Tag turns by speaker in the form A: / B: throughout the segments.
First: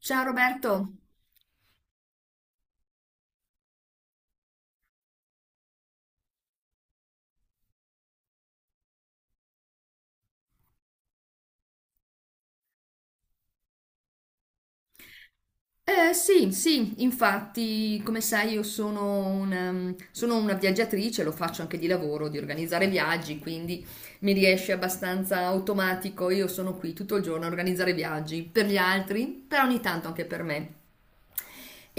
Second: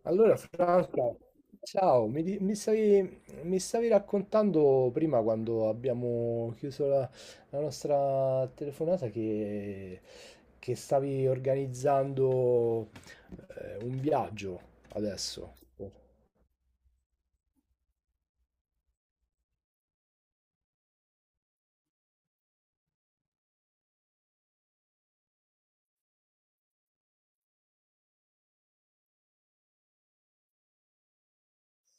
A: Ciao
B: Allora,
A: Roberto.
B: Franca, ciao, mi stavi raccontando prima quando abbiamo chiuso la nostra telefonata che stavi organizzando un viaggio adesso.
A: Sì, sì, infatti, come sai, io sono una viaggiatrice, lo faccio anche di lavoro, di organizzare viaggi, quindi mi riesce abbastanza automatico. Io sono qui tutto il giorno a organizzare viaggi per gli altri, però ogni tanto anche per me.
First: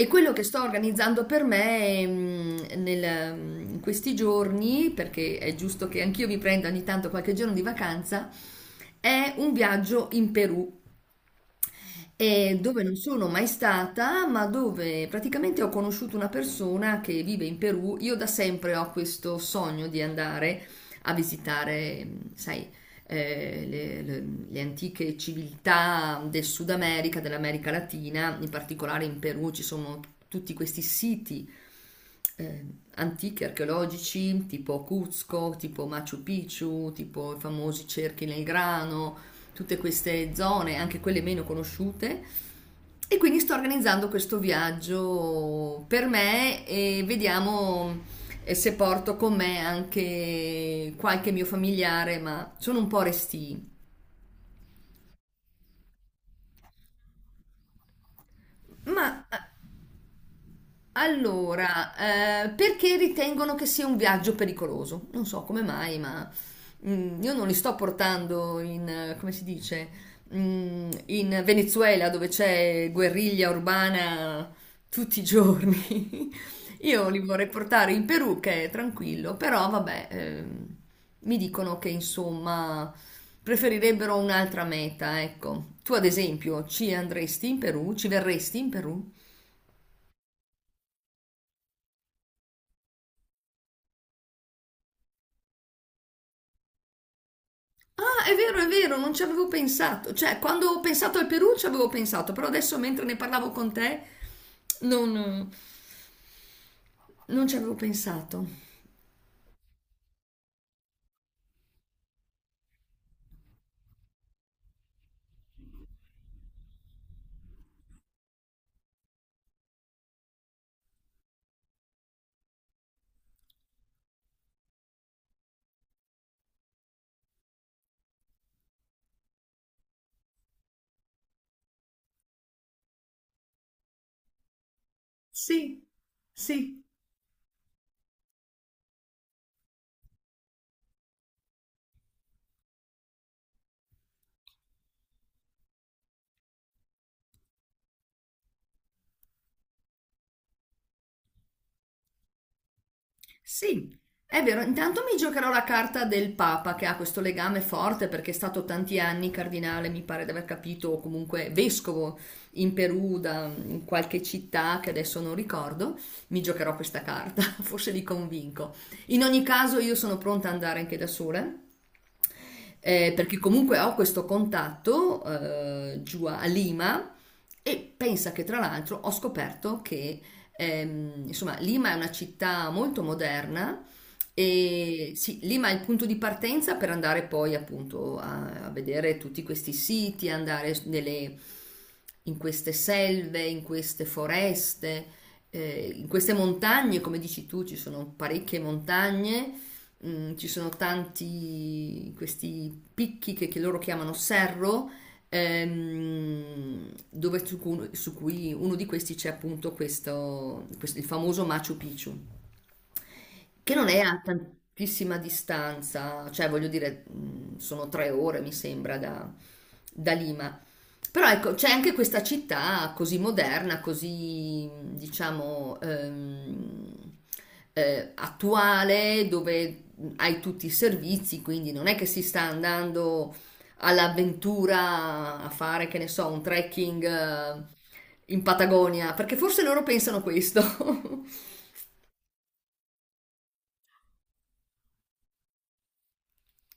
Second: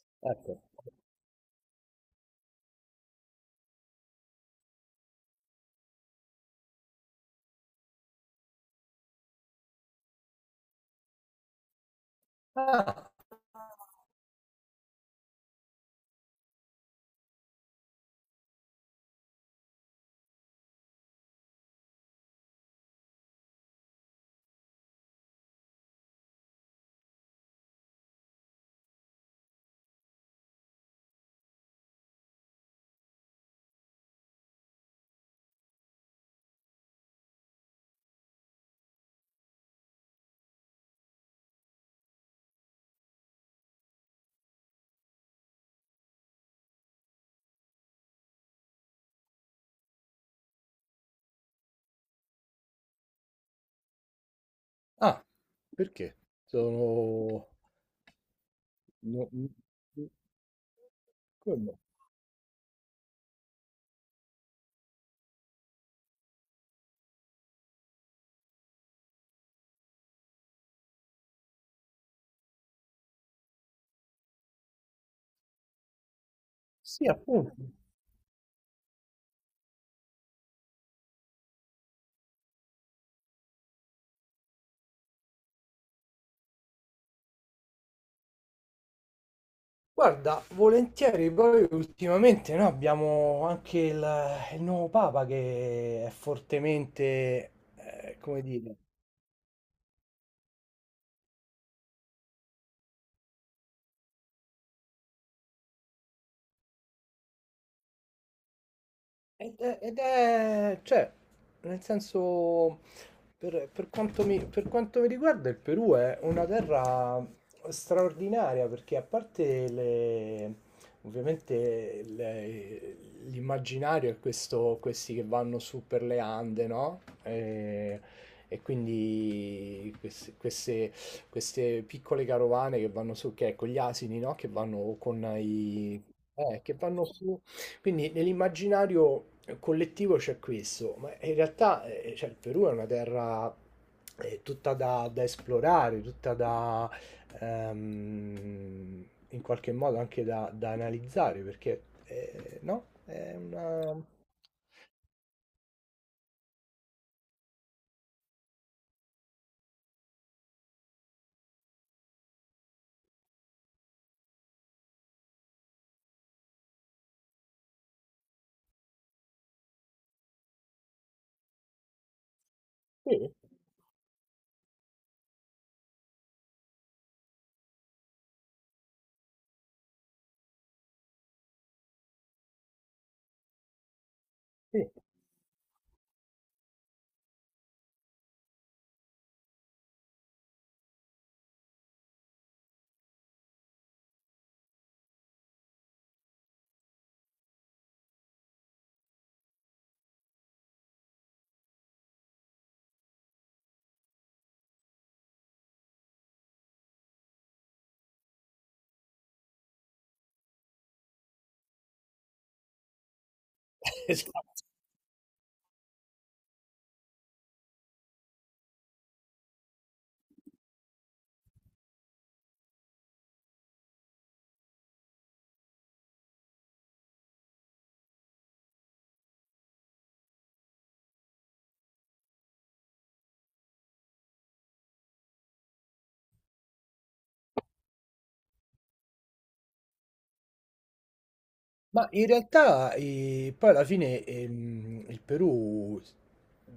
A: E quello che
B: Ecco.
A: sto organizzando per me in questi giorni, perché è giusto che anch'io mi prenda ogni tanto qualche giorno di vacanza, è un viaggio in Perù, dove non
B: Ah,
A: sono mai stata, ma dove praticamente ho conosciuto una persona che vive in Perù. Io da sempre ho questo sogno di andare a visitare, sai, le antiche civiltà del Sud America, dell'America Latina. In particolare in Perù ci sono tutti questi siti eh, antichi archeologici, tipo Cuzco, tipo Machu Picchu, tipo i famosi cerchi nel grano, tutte queste zone, anche quelle meno conosciute. E quindi sto organizzando questo viaggio per me e vediamo se porto con me anche qualche mio familiare, ma sono un po' restii.
B: ah, perché? Sono.
A: Ma
B: no- no- Come no?
A: allora, perché ritengono che sia un viaggio pericoloso? Non so come mai, ma io non li sto portando in, come si dice, in Venezuela dove c'è guerriglia urbana tutti i giorni.
B: Sì,
A: Io li vorrei
B: appunto.
A: portare in Perù che è tranquillo, però vabbè, mi dicono che insomma preferirebbero un'altra meta, ecco. Tu ad esempio ci andresti in Perù? Ci verresti in Perù?
B: Guarda, volentieri, poi ultimamente noi abbiamo anche il nuovo Papa che è fortemente,
A: Ah,
B: come
A: è
B: dire.
A: vero, non ci avevo pensato. Cioè, quando ho pensato al Perù ci avevo pensato, però adesso mentre ne parlavo con te non, non ci avevo pensato.
B: Cioè, nel senso, per quanto mi riguarda, il Perù è una terra straordinaria perché a parte ovviamente l'immaginario è questo, questi che vanno su per le Ande, no? E quindi queste piccole carovane che vanno su, che è con gli asini, no? Che vanno con
A: Sì,
B: i. Che
A: sì.
B: vanno su. Quindi nell'immaginario collettivo c'è questo, ma in realtà cioè, il Perù è una terra tutta da esplorare, tutta da in qualche modo anche da analizzare, perché no? È
A: Sì,
B: una.
A: è vero, intanto mi giocherò la carta del Papa che ha questo legame forte perché è stato tanti anni cardinale, mi pare di aver capito, o comunque vescovo in Perù da in qualche città che adesso non ricordo. Mi giocherò questa carta, forse li convinco. In ogni caso io sono pronta ad andare anche da sola,
B: Sì,
A: perché comunque ho questo contatto giù a Lima, e pensa che tra l'altro ho scoperto che insomma Lima è una città molto moderna
B: sì.
A: e sì, Lima è il punto di partenza per andare poi appunto a vedere tutti questi siti, andare in queste selve, in queste foreste, in queste montagne, come dici tu, ci sono parecchie montagne. Ci sono tanti questi picchi che loro chiamano serro, dove su cui uno di questi c'è appunto il famoso Machu Picchu, che non è a
B: Esatto.
A: tantissima distanza, cioè voglio dire, sono 3 ore mi sembra da Lima. Però ecco, c'è anche questa città così moderna, così diciamo attuale, dove hai tutti i servizi, quindi non è che si sta andando all'avventura a fare, che ne so, un trekking in Patagonia, perché forse loro pensano questo.
B: Ma in realtà poi alla fine il Perù,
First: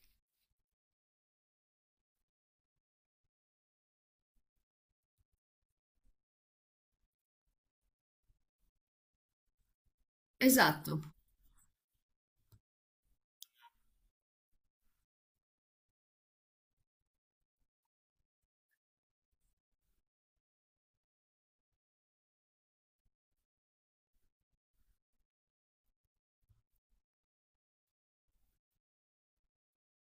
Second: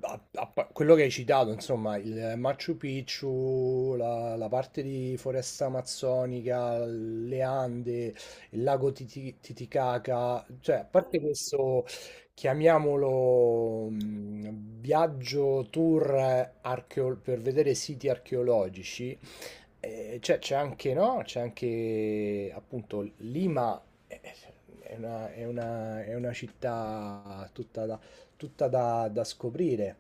B: quello che hai citato, insomma, il Machu Picchu, la parte di foresta amazzonica, le Ande, il lago Titicaca, cioè a
A: Esatto.
B: parte questo, chiamiamolo viaggio tour per vedere siti archeologici, c'è anche, no? C'è anche appunto Lima è è una, è una città tutta da scoprire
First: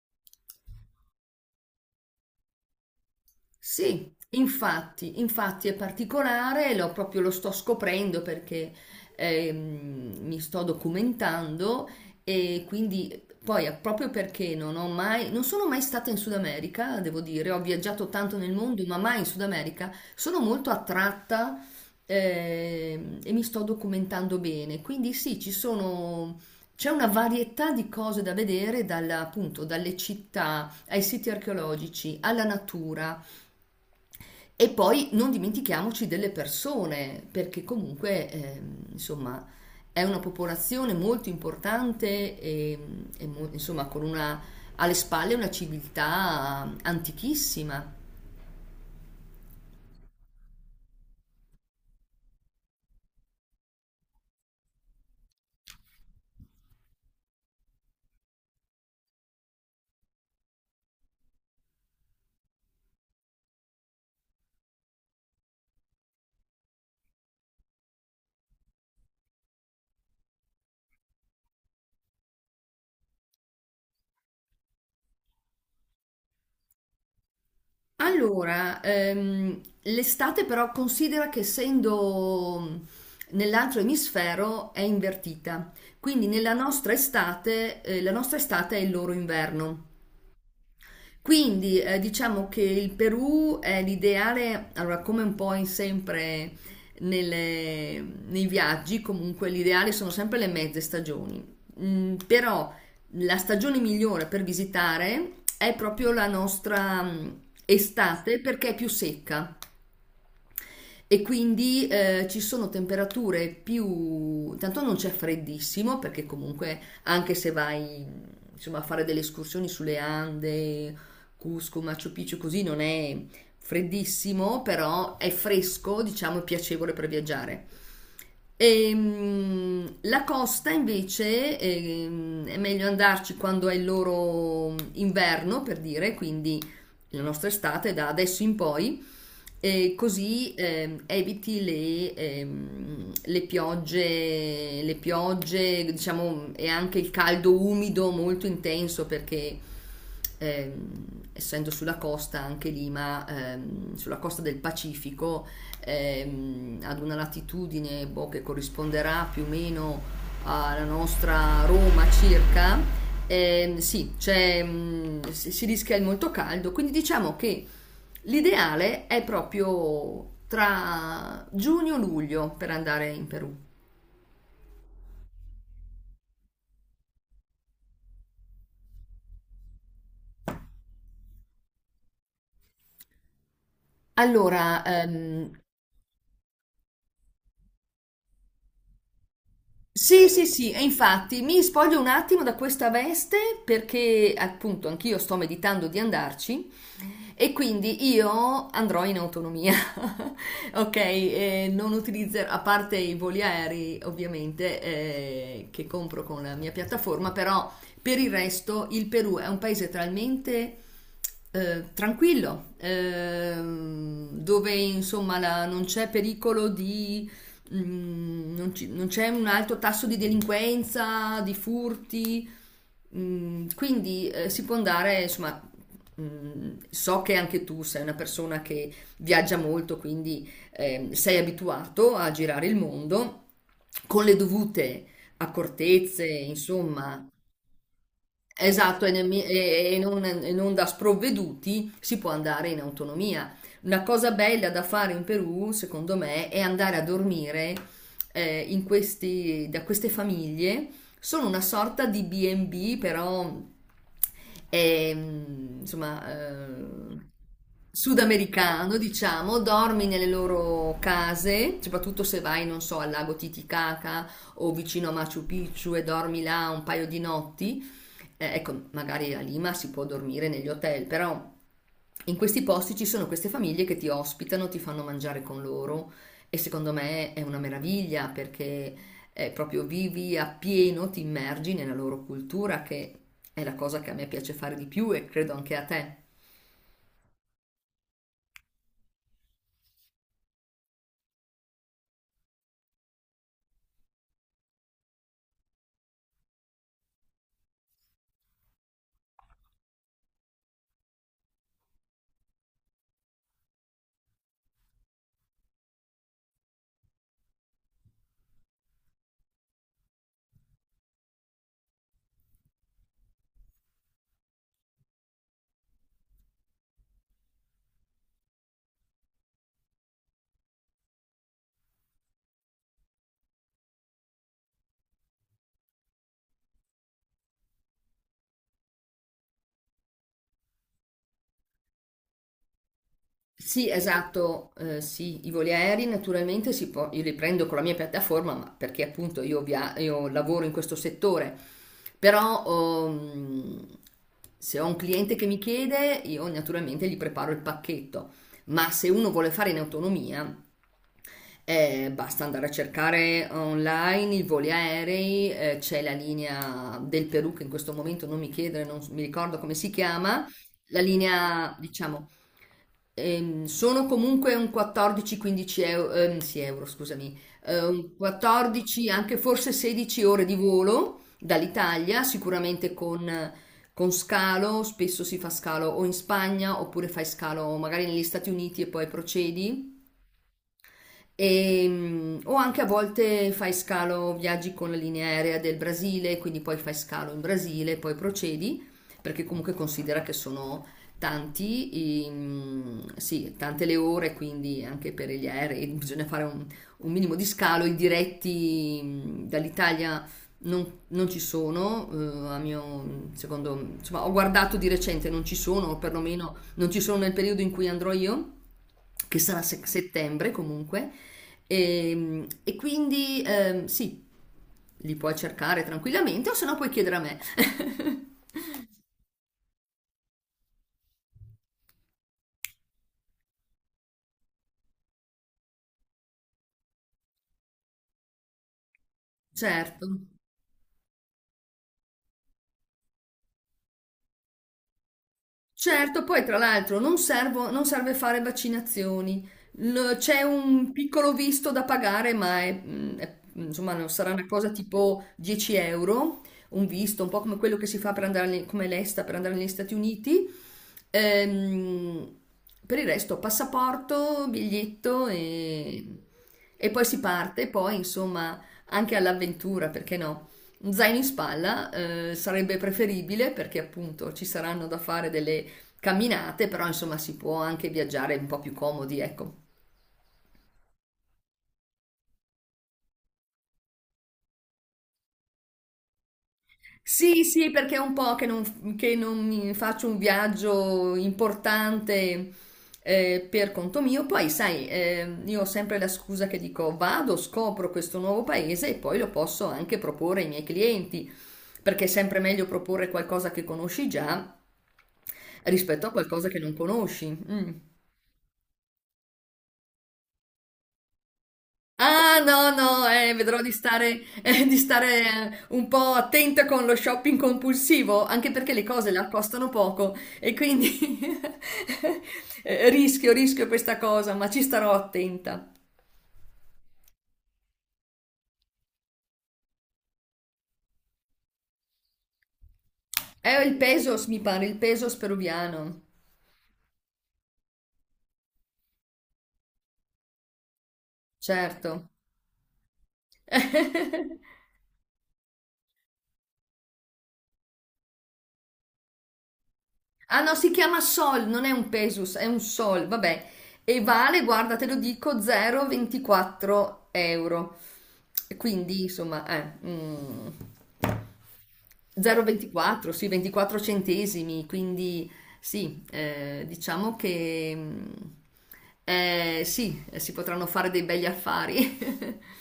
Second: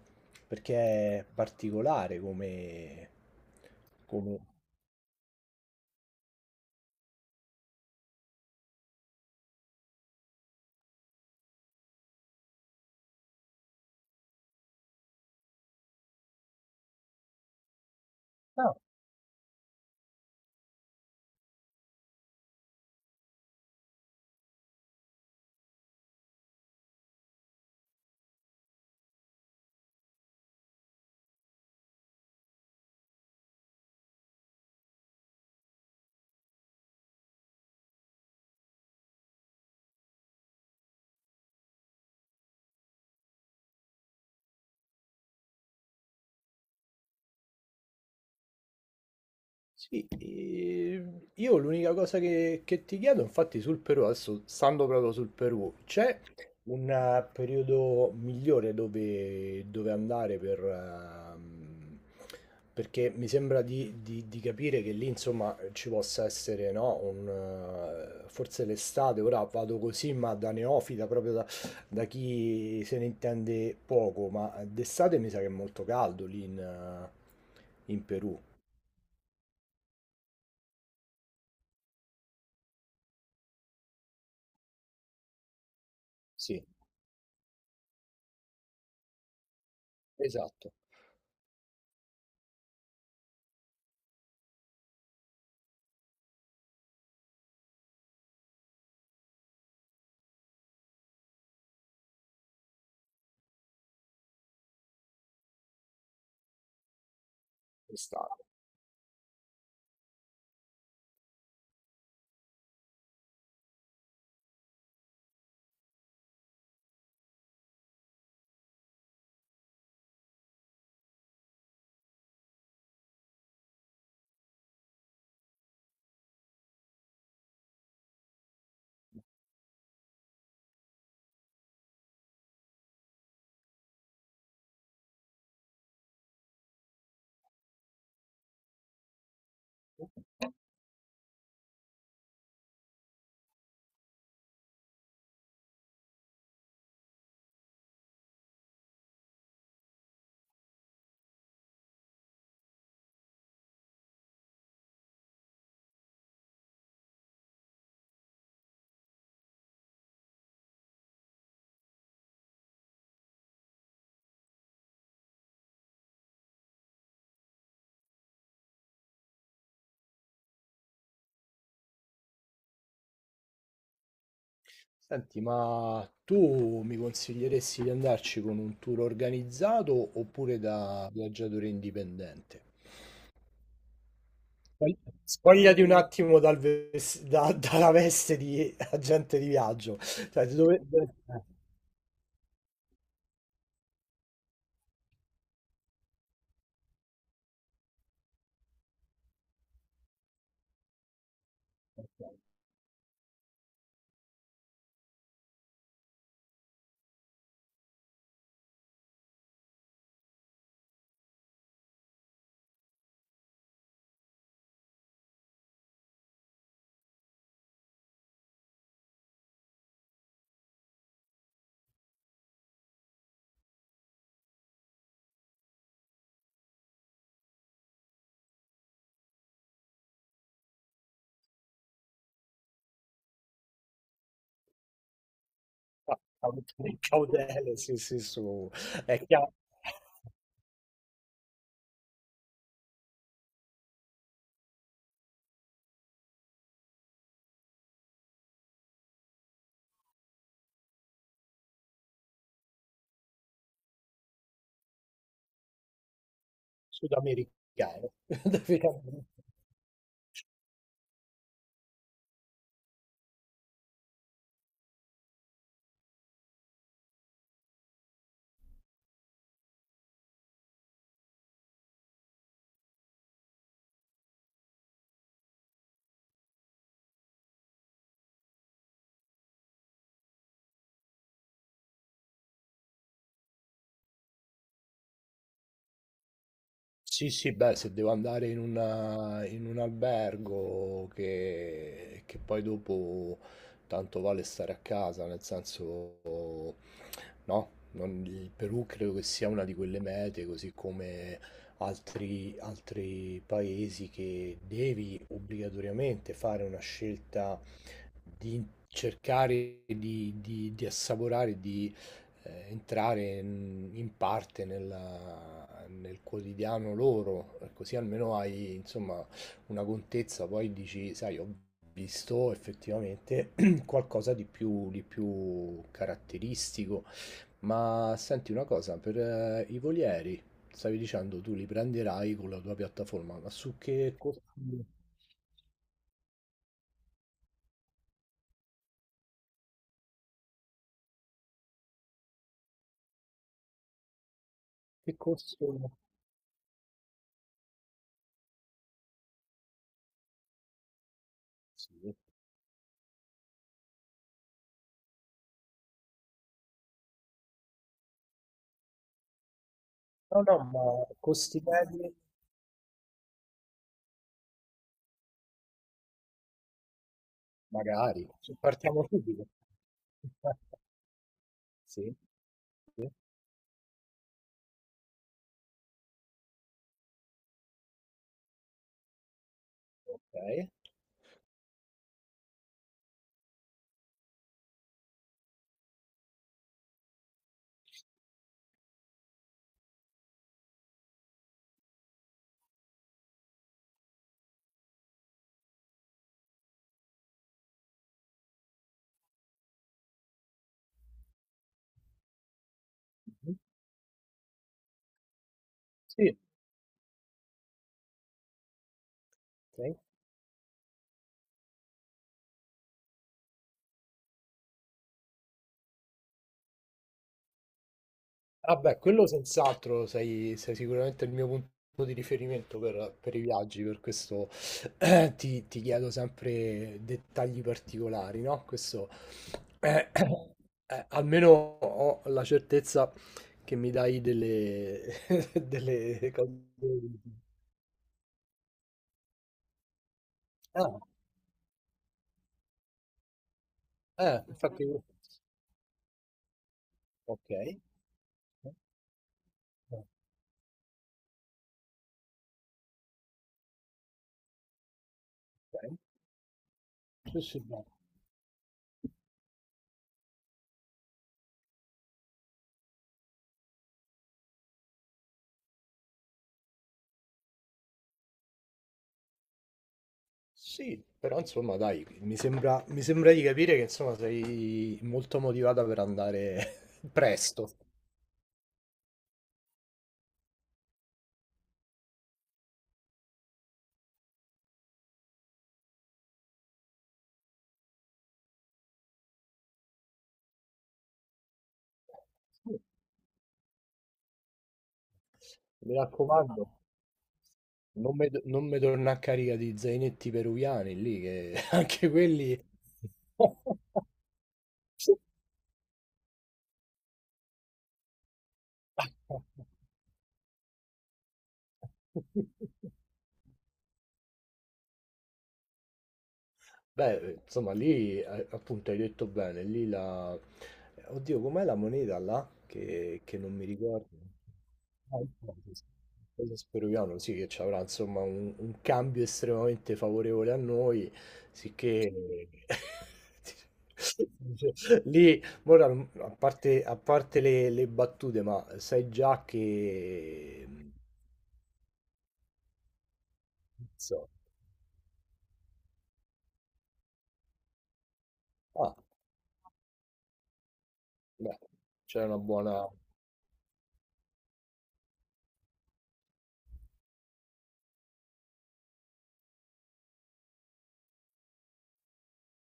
B: perché è particolare come,
A: Sì,
B: come...
A: infatti, infatti è particolare, lo, proprio lo sto scoprendo perché mi sto documentando. E quindi poi proprio perché non sono mai stata in Sud America, devo dire, ho viaggiato tanto nel mondo, ma mai in Sud America, sono molto attratta, e mi sto documentando bene. Quindi sì, c'è una varietà di cose da vedere, appunto, dalle città ai siti archeologici, alla natura, e poi non dimentichiamoci delle persone, perché comunque, insomma, è una popolazione molto importante e insomma, alle spalle una civiltà antichissima.
B: Sì, io l'unica cosa che ti chiedo, infatti, sul Perù, adesso stando proprio sul Perù, c'è un periodo migliore dove andare perché mi sembra di capire che lì, insomma, ci possa essere, no, forse l'estate, ora vado così, ma da neofita, proprio da chi se ne intende poco, ma d'estate mi sa che è molto caldo lì in Perù,
A: Allora, l'estate però considera che essendo nell'altro emisfero è invertita, quindi
B: sì.
A: la nostra estate è il loro inverno.
B: Esatto,
A: Quindi diciamo che il Perù è l'ideale, allora come un po' in sempre nelle- nei viaggi, comunque l'ideale sono sempre le mezze stagioni. Però la stagione migliore per visitare è proprio la nostra
B: quest'anno.
A: estate, perché è più secca. E quindi ci sono temperature più. Tanto non c'è freddissimo, perché comunque anche se vai, insomma, a fare delle escursioni sulle Ande, Cusco, Machu Picchu, così non è freddissimo, però è fresco, diciamo, e piacevole per viaggiare. La costa invece è meglio andarci quando è il loro inverno, per dire, quindi la nostra estate da adesso in poi, e così eviti le piogge, diciamo, e anche il caldo umido molto intenso, perché ehm, essendo sulla costa anche Lima, sulla costa del Pacifico, ad una latitudine boh, che corrisponderà più o meno alla nostra Roma circa, sì, c'è, mm, si si rischia il molto caldo, quindi diciamo che l'ideale è proprio tra giugno-luglio per andare in Perù.
B: Senti, ma tu mi consiglieresti di andarci con un tour organizzato oppure da viaggiatore indipendente?
A: Allora,
B: Spogli- Spogliati un attimo dalla veste di agente di viaggio,
A: sì, sì,
B: cioè, di
A: sì, e
B: dove.
A: infatti mi spoglio un attimo da questa veste perché appunto anch'io sto meditando di andarci. E quindi io andrò in autonomia, ok? E non utilizzerò, a parte i voli aerei ovviamente, che compro con la mia piattaforma, però per il resto il Perù è un paese talmente tranquillo, dove insomma non c'è pericolo di. Non c'è un alto tasso di delinquenza, di furti. Quindi si può andare, insomma, so che anche tu sei una persona che viaggia molto, quindi sei abituato a girare il mondo con le dovute accortezze, insomma.
B: Cautele, sì, sì, su.
A: Esatto, e,
B: È
A: nemmi-
B: chiaro,
A: e- e non, e non da sprovveduti si può andare in autonomia. Una cosa bella da fare in Perù, secondo me, è andare a dormire da queste famiglie. Sono una sorta di B&B, però insomma,
B: sudamericano.
A: sudamericano, diciamo, dormi nelle loro case, soprattutto se vai, non so, al lago Titicaca o vicino a Machu Picchu, e dormi là un paio di notti. Ecco, magari a Lima si può dormire negli hotel, però in questi posti ci sono queste famiglie che ti ospitano, ti fanno mangiare con loro, e secondo me è una meraviglia perché proprio vivi appieno, ti immergi nella loro cultura, che è la cosa che a me piace fare di più, e credo anche a te.
B: Sì, sì, beh, se devo andare in un albergo che poi dopo tanto vale stare a casa, nel senso, no, il Perù credo che sia una di quelle mete, così come altri paesi che devi obbligatoriamente fare una scelta di cercare di assaporare, di entrare in parte nel quotidiano loro, così almeno hai insomma una contezza, poi dici, sai, ho visto effettivamente qualcosa di più caratteristico. Ma senti una cosa, per i volieri, stavi dicendo tu li prenderai con la tua piattaforma, ma su
A: Sì,
B: che costo?
A: esatto, sì, i voli aerei naturalmente si può, io li prendo con la mia piattaforma, ma perché appunto io lavoro in questo settore, però ehm, se ho un
B: Che
A: cliente che mi
B: costo?
A: chiede, io naturalmente gli preparo il pacchetto, ma se uno vuole fare in autonomia,
B: Sì.
A: basta andare a cercare online i voli aerei. C'è la linea del Perù che in questo momento non mi chiedere, non s- mi ricordo come si
B: No,
A: chiama,
B: no, ma
A: la
B: costi
A: linea,
B: medi?
A: diciamo. Sono comunque un 14-15 euro, sì, euro, scusami, un
B: Magari, partiamo
A: 14, anche
B: subito.
A: forse 16 ore di volo
B: Sì.
A: dall'Italia, sicuramente
B: Sì.
A: con, scalo, spesso si fa scalo o in Spagna, oppure fai scalo magari negli Stati Uniti e poi procedi.
B: Okay.
A: E, o anche a volte fai scalo, viaggi con la linea aerea del Brasile, quindi poi fai scalo in Brasile, poi procedi, perché comunque considera che sono sì, tante le ore, quindi anche per gli aerei bisogna fare un minimo di scalo. I diretti dall'Italia non ci sono, a mio
B: Mh-mh.
A: secondo, insomma, ho guardato di recente, non ci sono, o
B: Sì.
A: perlomeno non ci sono nel periodo in cui andrò io, che sarà
B: Okay.
A: settembre comunque. E quindi sì, li puoi cercare tranquillamente o se no puoi chiedere a me.
B: Ah beh, quello senz'altro sei sicuramente il mio punto di riferimento per i viaggi, per questo ti chiedo sempre dettagli particolari, no, questo
A: Certo.
B: eh, almeno ho la certezza che mi dai delle
A: Certo,
B: delle
A: poi tra
B: cose
A: l'altro non serve fare vaccinazioni. C'è un
B: ah,
A: piccolo visto da pagare, ma insomma, non sarà una cosa
B: infatti
A: tipo 10 euro, un visto, un po' come quello
B: okay.
A: che si fa per andare, come l'ESTA per andare negli Stati Uniti. Ehm, per il resto, passaporto, biglietto,
B: Okay.
A: e poi si
B: Sì, sì,
A: parte,
B: no.
A: poi insomma anche all'avventura, perché no? Un zaino in spalla, sarebbe preferibile perché appunto ci saranno da fare delle camminate, però insomma si può anche viaggiare un po' più comodi, ecco.
B: Sì, però insomma dai, mi sembra di capire che insomma sei molto motivata per andare
A: Sì,
B: presto.
A: sì, perché è un po' che non mi faccio un viaggio importante per conto mio. Poi, sai, io ho sempre la scusa che dico vado, scopro questo nuovo paese e poi lo posso anche proporre ai miei clienti, perché è sempre meglio proporre qualcosa che conosci già
B: Mi
A: rispetto a qualcosa che
B: raccomando,
A: non conosci. Mm.
B: non mi torna a carica di zainetti peruviani lì, che anche
A: Ah,
B: quelli.
A: no, no, vedrò di stare un po' attenta con lo shopping compulsivo, anche perché le cose là costano poco, e quindi rischio questa cosa, ma ci starò attenta.
B: Beh, insomma, lì appunto hai detto bene, lì la. Oddio, com'è la moneta là? Che
A: È
B: non mi
A: il
B: ricordo.
A: pesos, mi pare, il pesos
B: Ah, il peso
A: peruviano,
B: il peso peruviano, sì, che ci avrà insomma un cambio estremamente favorevole a noi,
A: certo.
B: sicché lì, ora, a parte le battute, ma sai già
A: Ah no,
B: che
A: si
B: non
A: chiama Sol, non è un Pesus, è un Sol, vabbè. E
B: so.
A: vale, guarda, te lo dico, 0,24 euro. E
B: Ah,
A: quindi, insomma,
B: beh, c'è una buona.
A: 0,24, sì, 24 centesimi. Quindi, sì, diciamo che sì, si potranno fare dei begli affari.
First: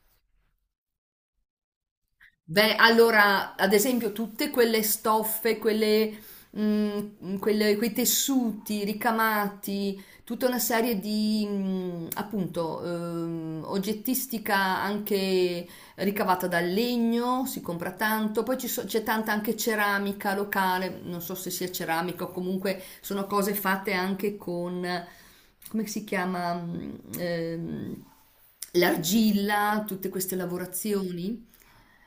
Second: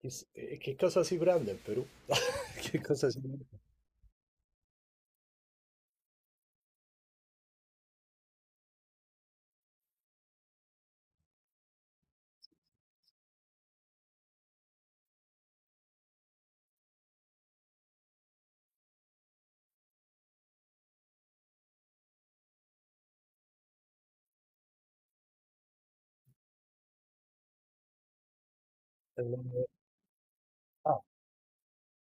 B: Chiss e che cosa si prende in Perù?
A: Beh,
B: Che cosa si prende?
A: allora, ad esempio, tutte quelle stoffe, quei tessuti ricamati, tutta una serie di, appunto, oggettistica anche ricavata dal legno, si compra tanto, poi c'è tanta anche ceramica locale, non so se sia ceramica o comunque sono cose fatte anche con, come si chiama, ehm,
B: Ehm,
A: l'argilla, tutte queste
B: ah,
A: lavorazioni.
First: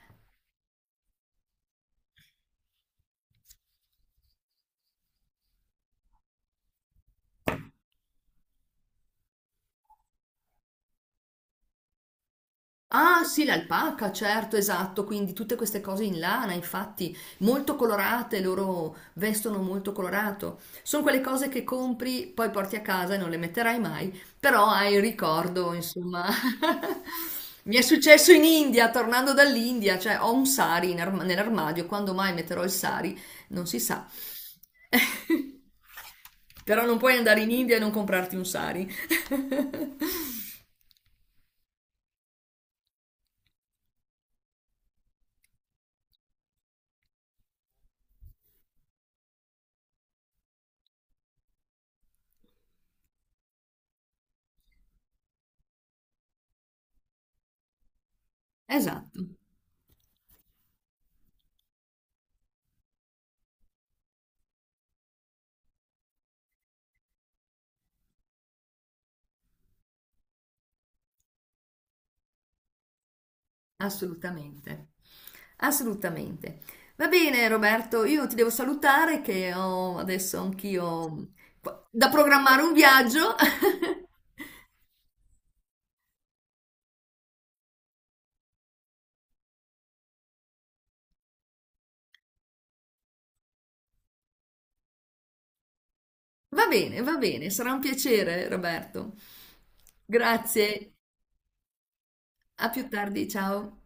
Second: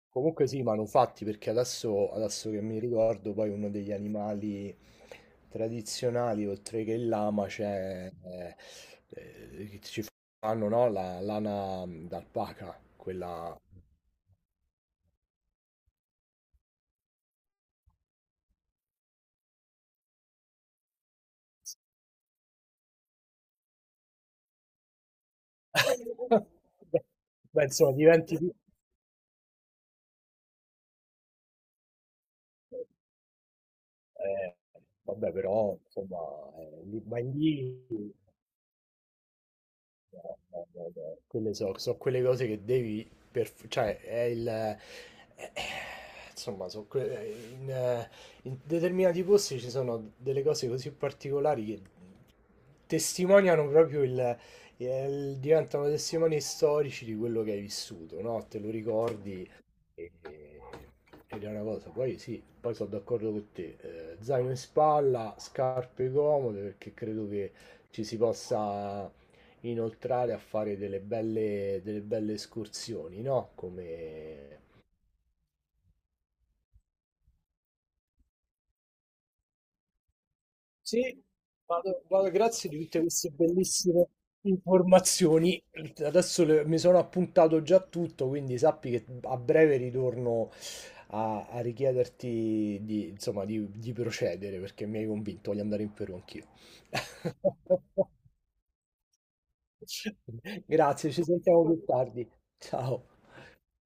B: Comunque sì, manufatti, perché adesso che mi ricordo, poi uno degli animali tradizionali, oltre che il lama, c'è che ci fanno, no, la lana d'alpaca,
A: Ah sì,
B: quella.
A: l'alpaca, certo, esatto, quindi tutte queste cose in lana, infatti, molto colorate, loro vestono molto colorato. Sono quelle cose che compri, poi porti a casa e non le metterai mai, però hai il ricordo, insomma.
B: Beh,
A: Mi è
B: insomma,
A: successo
B: diventi.
A: in India, tornando dall'India, cioè ho un sari nell'armadio, quando mai metterò il sari non si sa.
B: Eh, Vabbè, però, insomma,
A: Però non puoi
B: vai
A: andare in India e
B: lì.
A: non comprarti un sari.
B: No, no, no, no. Quelle so quelle cose che devi cioè è il eh, insomma in determinati posti ci sono delle cose così particolari che testimoniano proprio diventano testimoni storici di quello che hai vissuto, no? Te lo
A: Esatto.
B: ricordi e- ed è una cosa. Poi sì, poi sono d'accordo con te. Zaino in spalla, scarpe comode perché credo che ci si possa inoltrare a fare delle belle escursioni, no? Come.
A: Assolutamente, assolutamente. Va bene Roberto, io ti devo salutare che ho adesso anch'io
B: Sì, vado,
A: da
B: vado,
A: programmare
B: grazie
A: un
B: di tutte queste
A: viaggio.
B: bellissime informazioni. Adesso mi sono appuntato già tutto, quindi sappi che a breve ritorno a richiederti di, insomma, di procedere perché mi hai convinto, voglio andare in Perù anch'io.
A: Va bene, sarà un piacere Roberto. Grazie,
B: Grazie, ci sentiamo più tardi.
A: a più
B: Ciao.
A: tardi, ciao.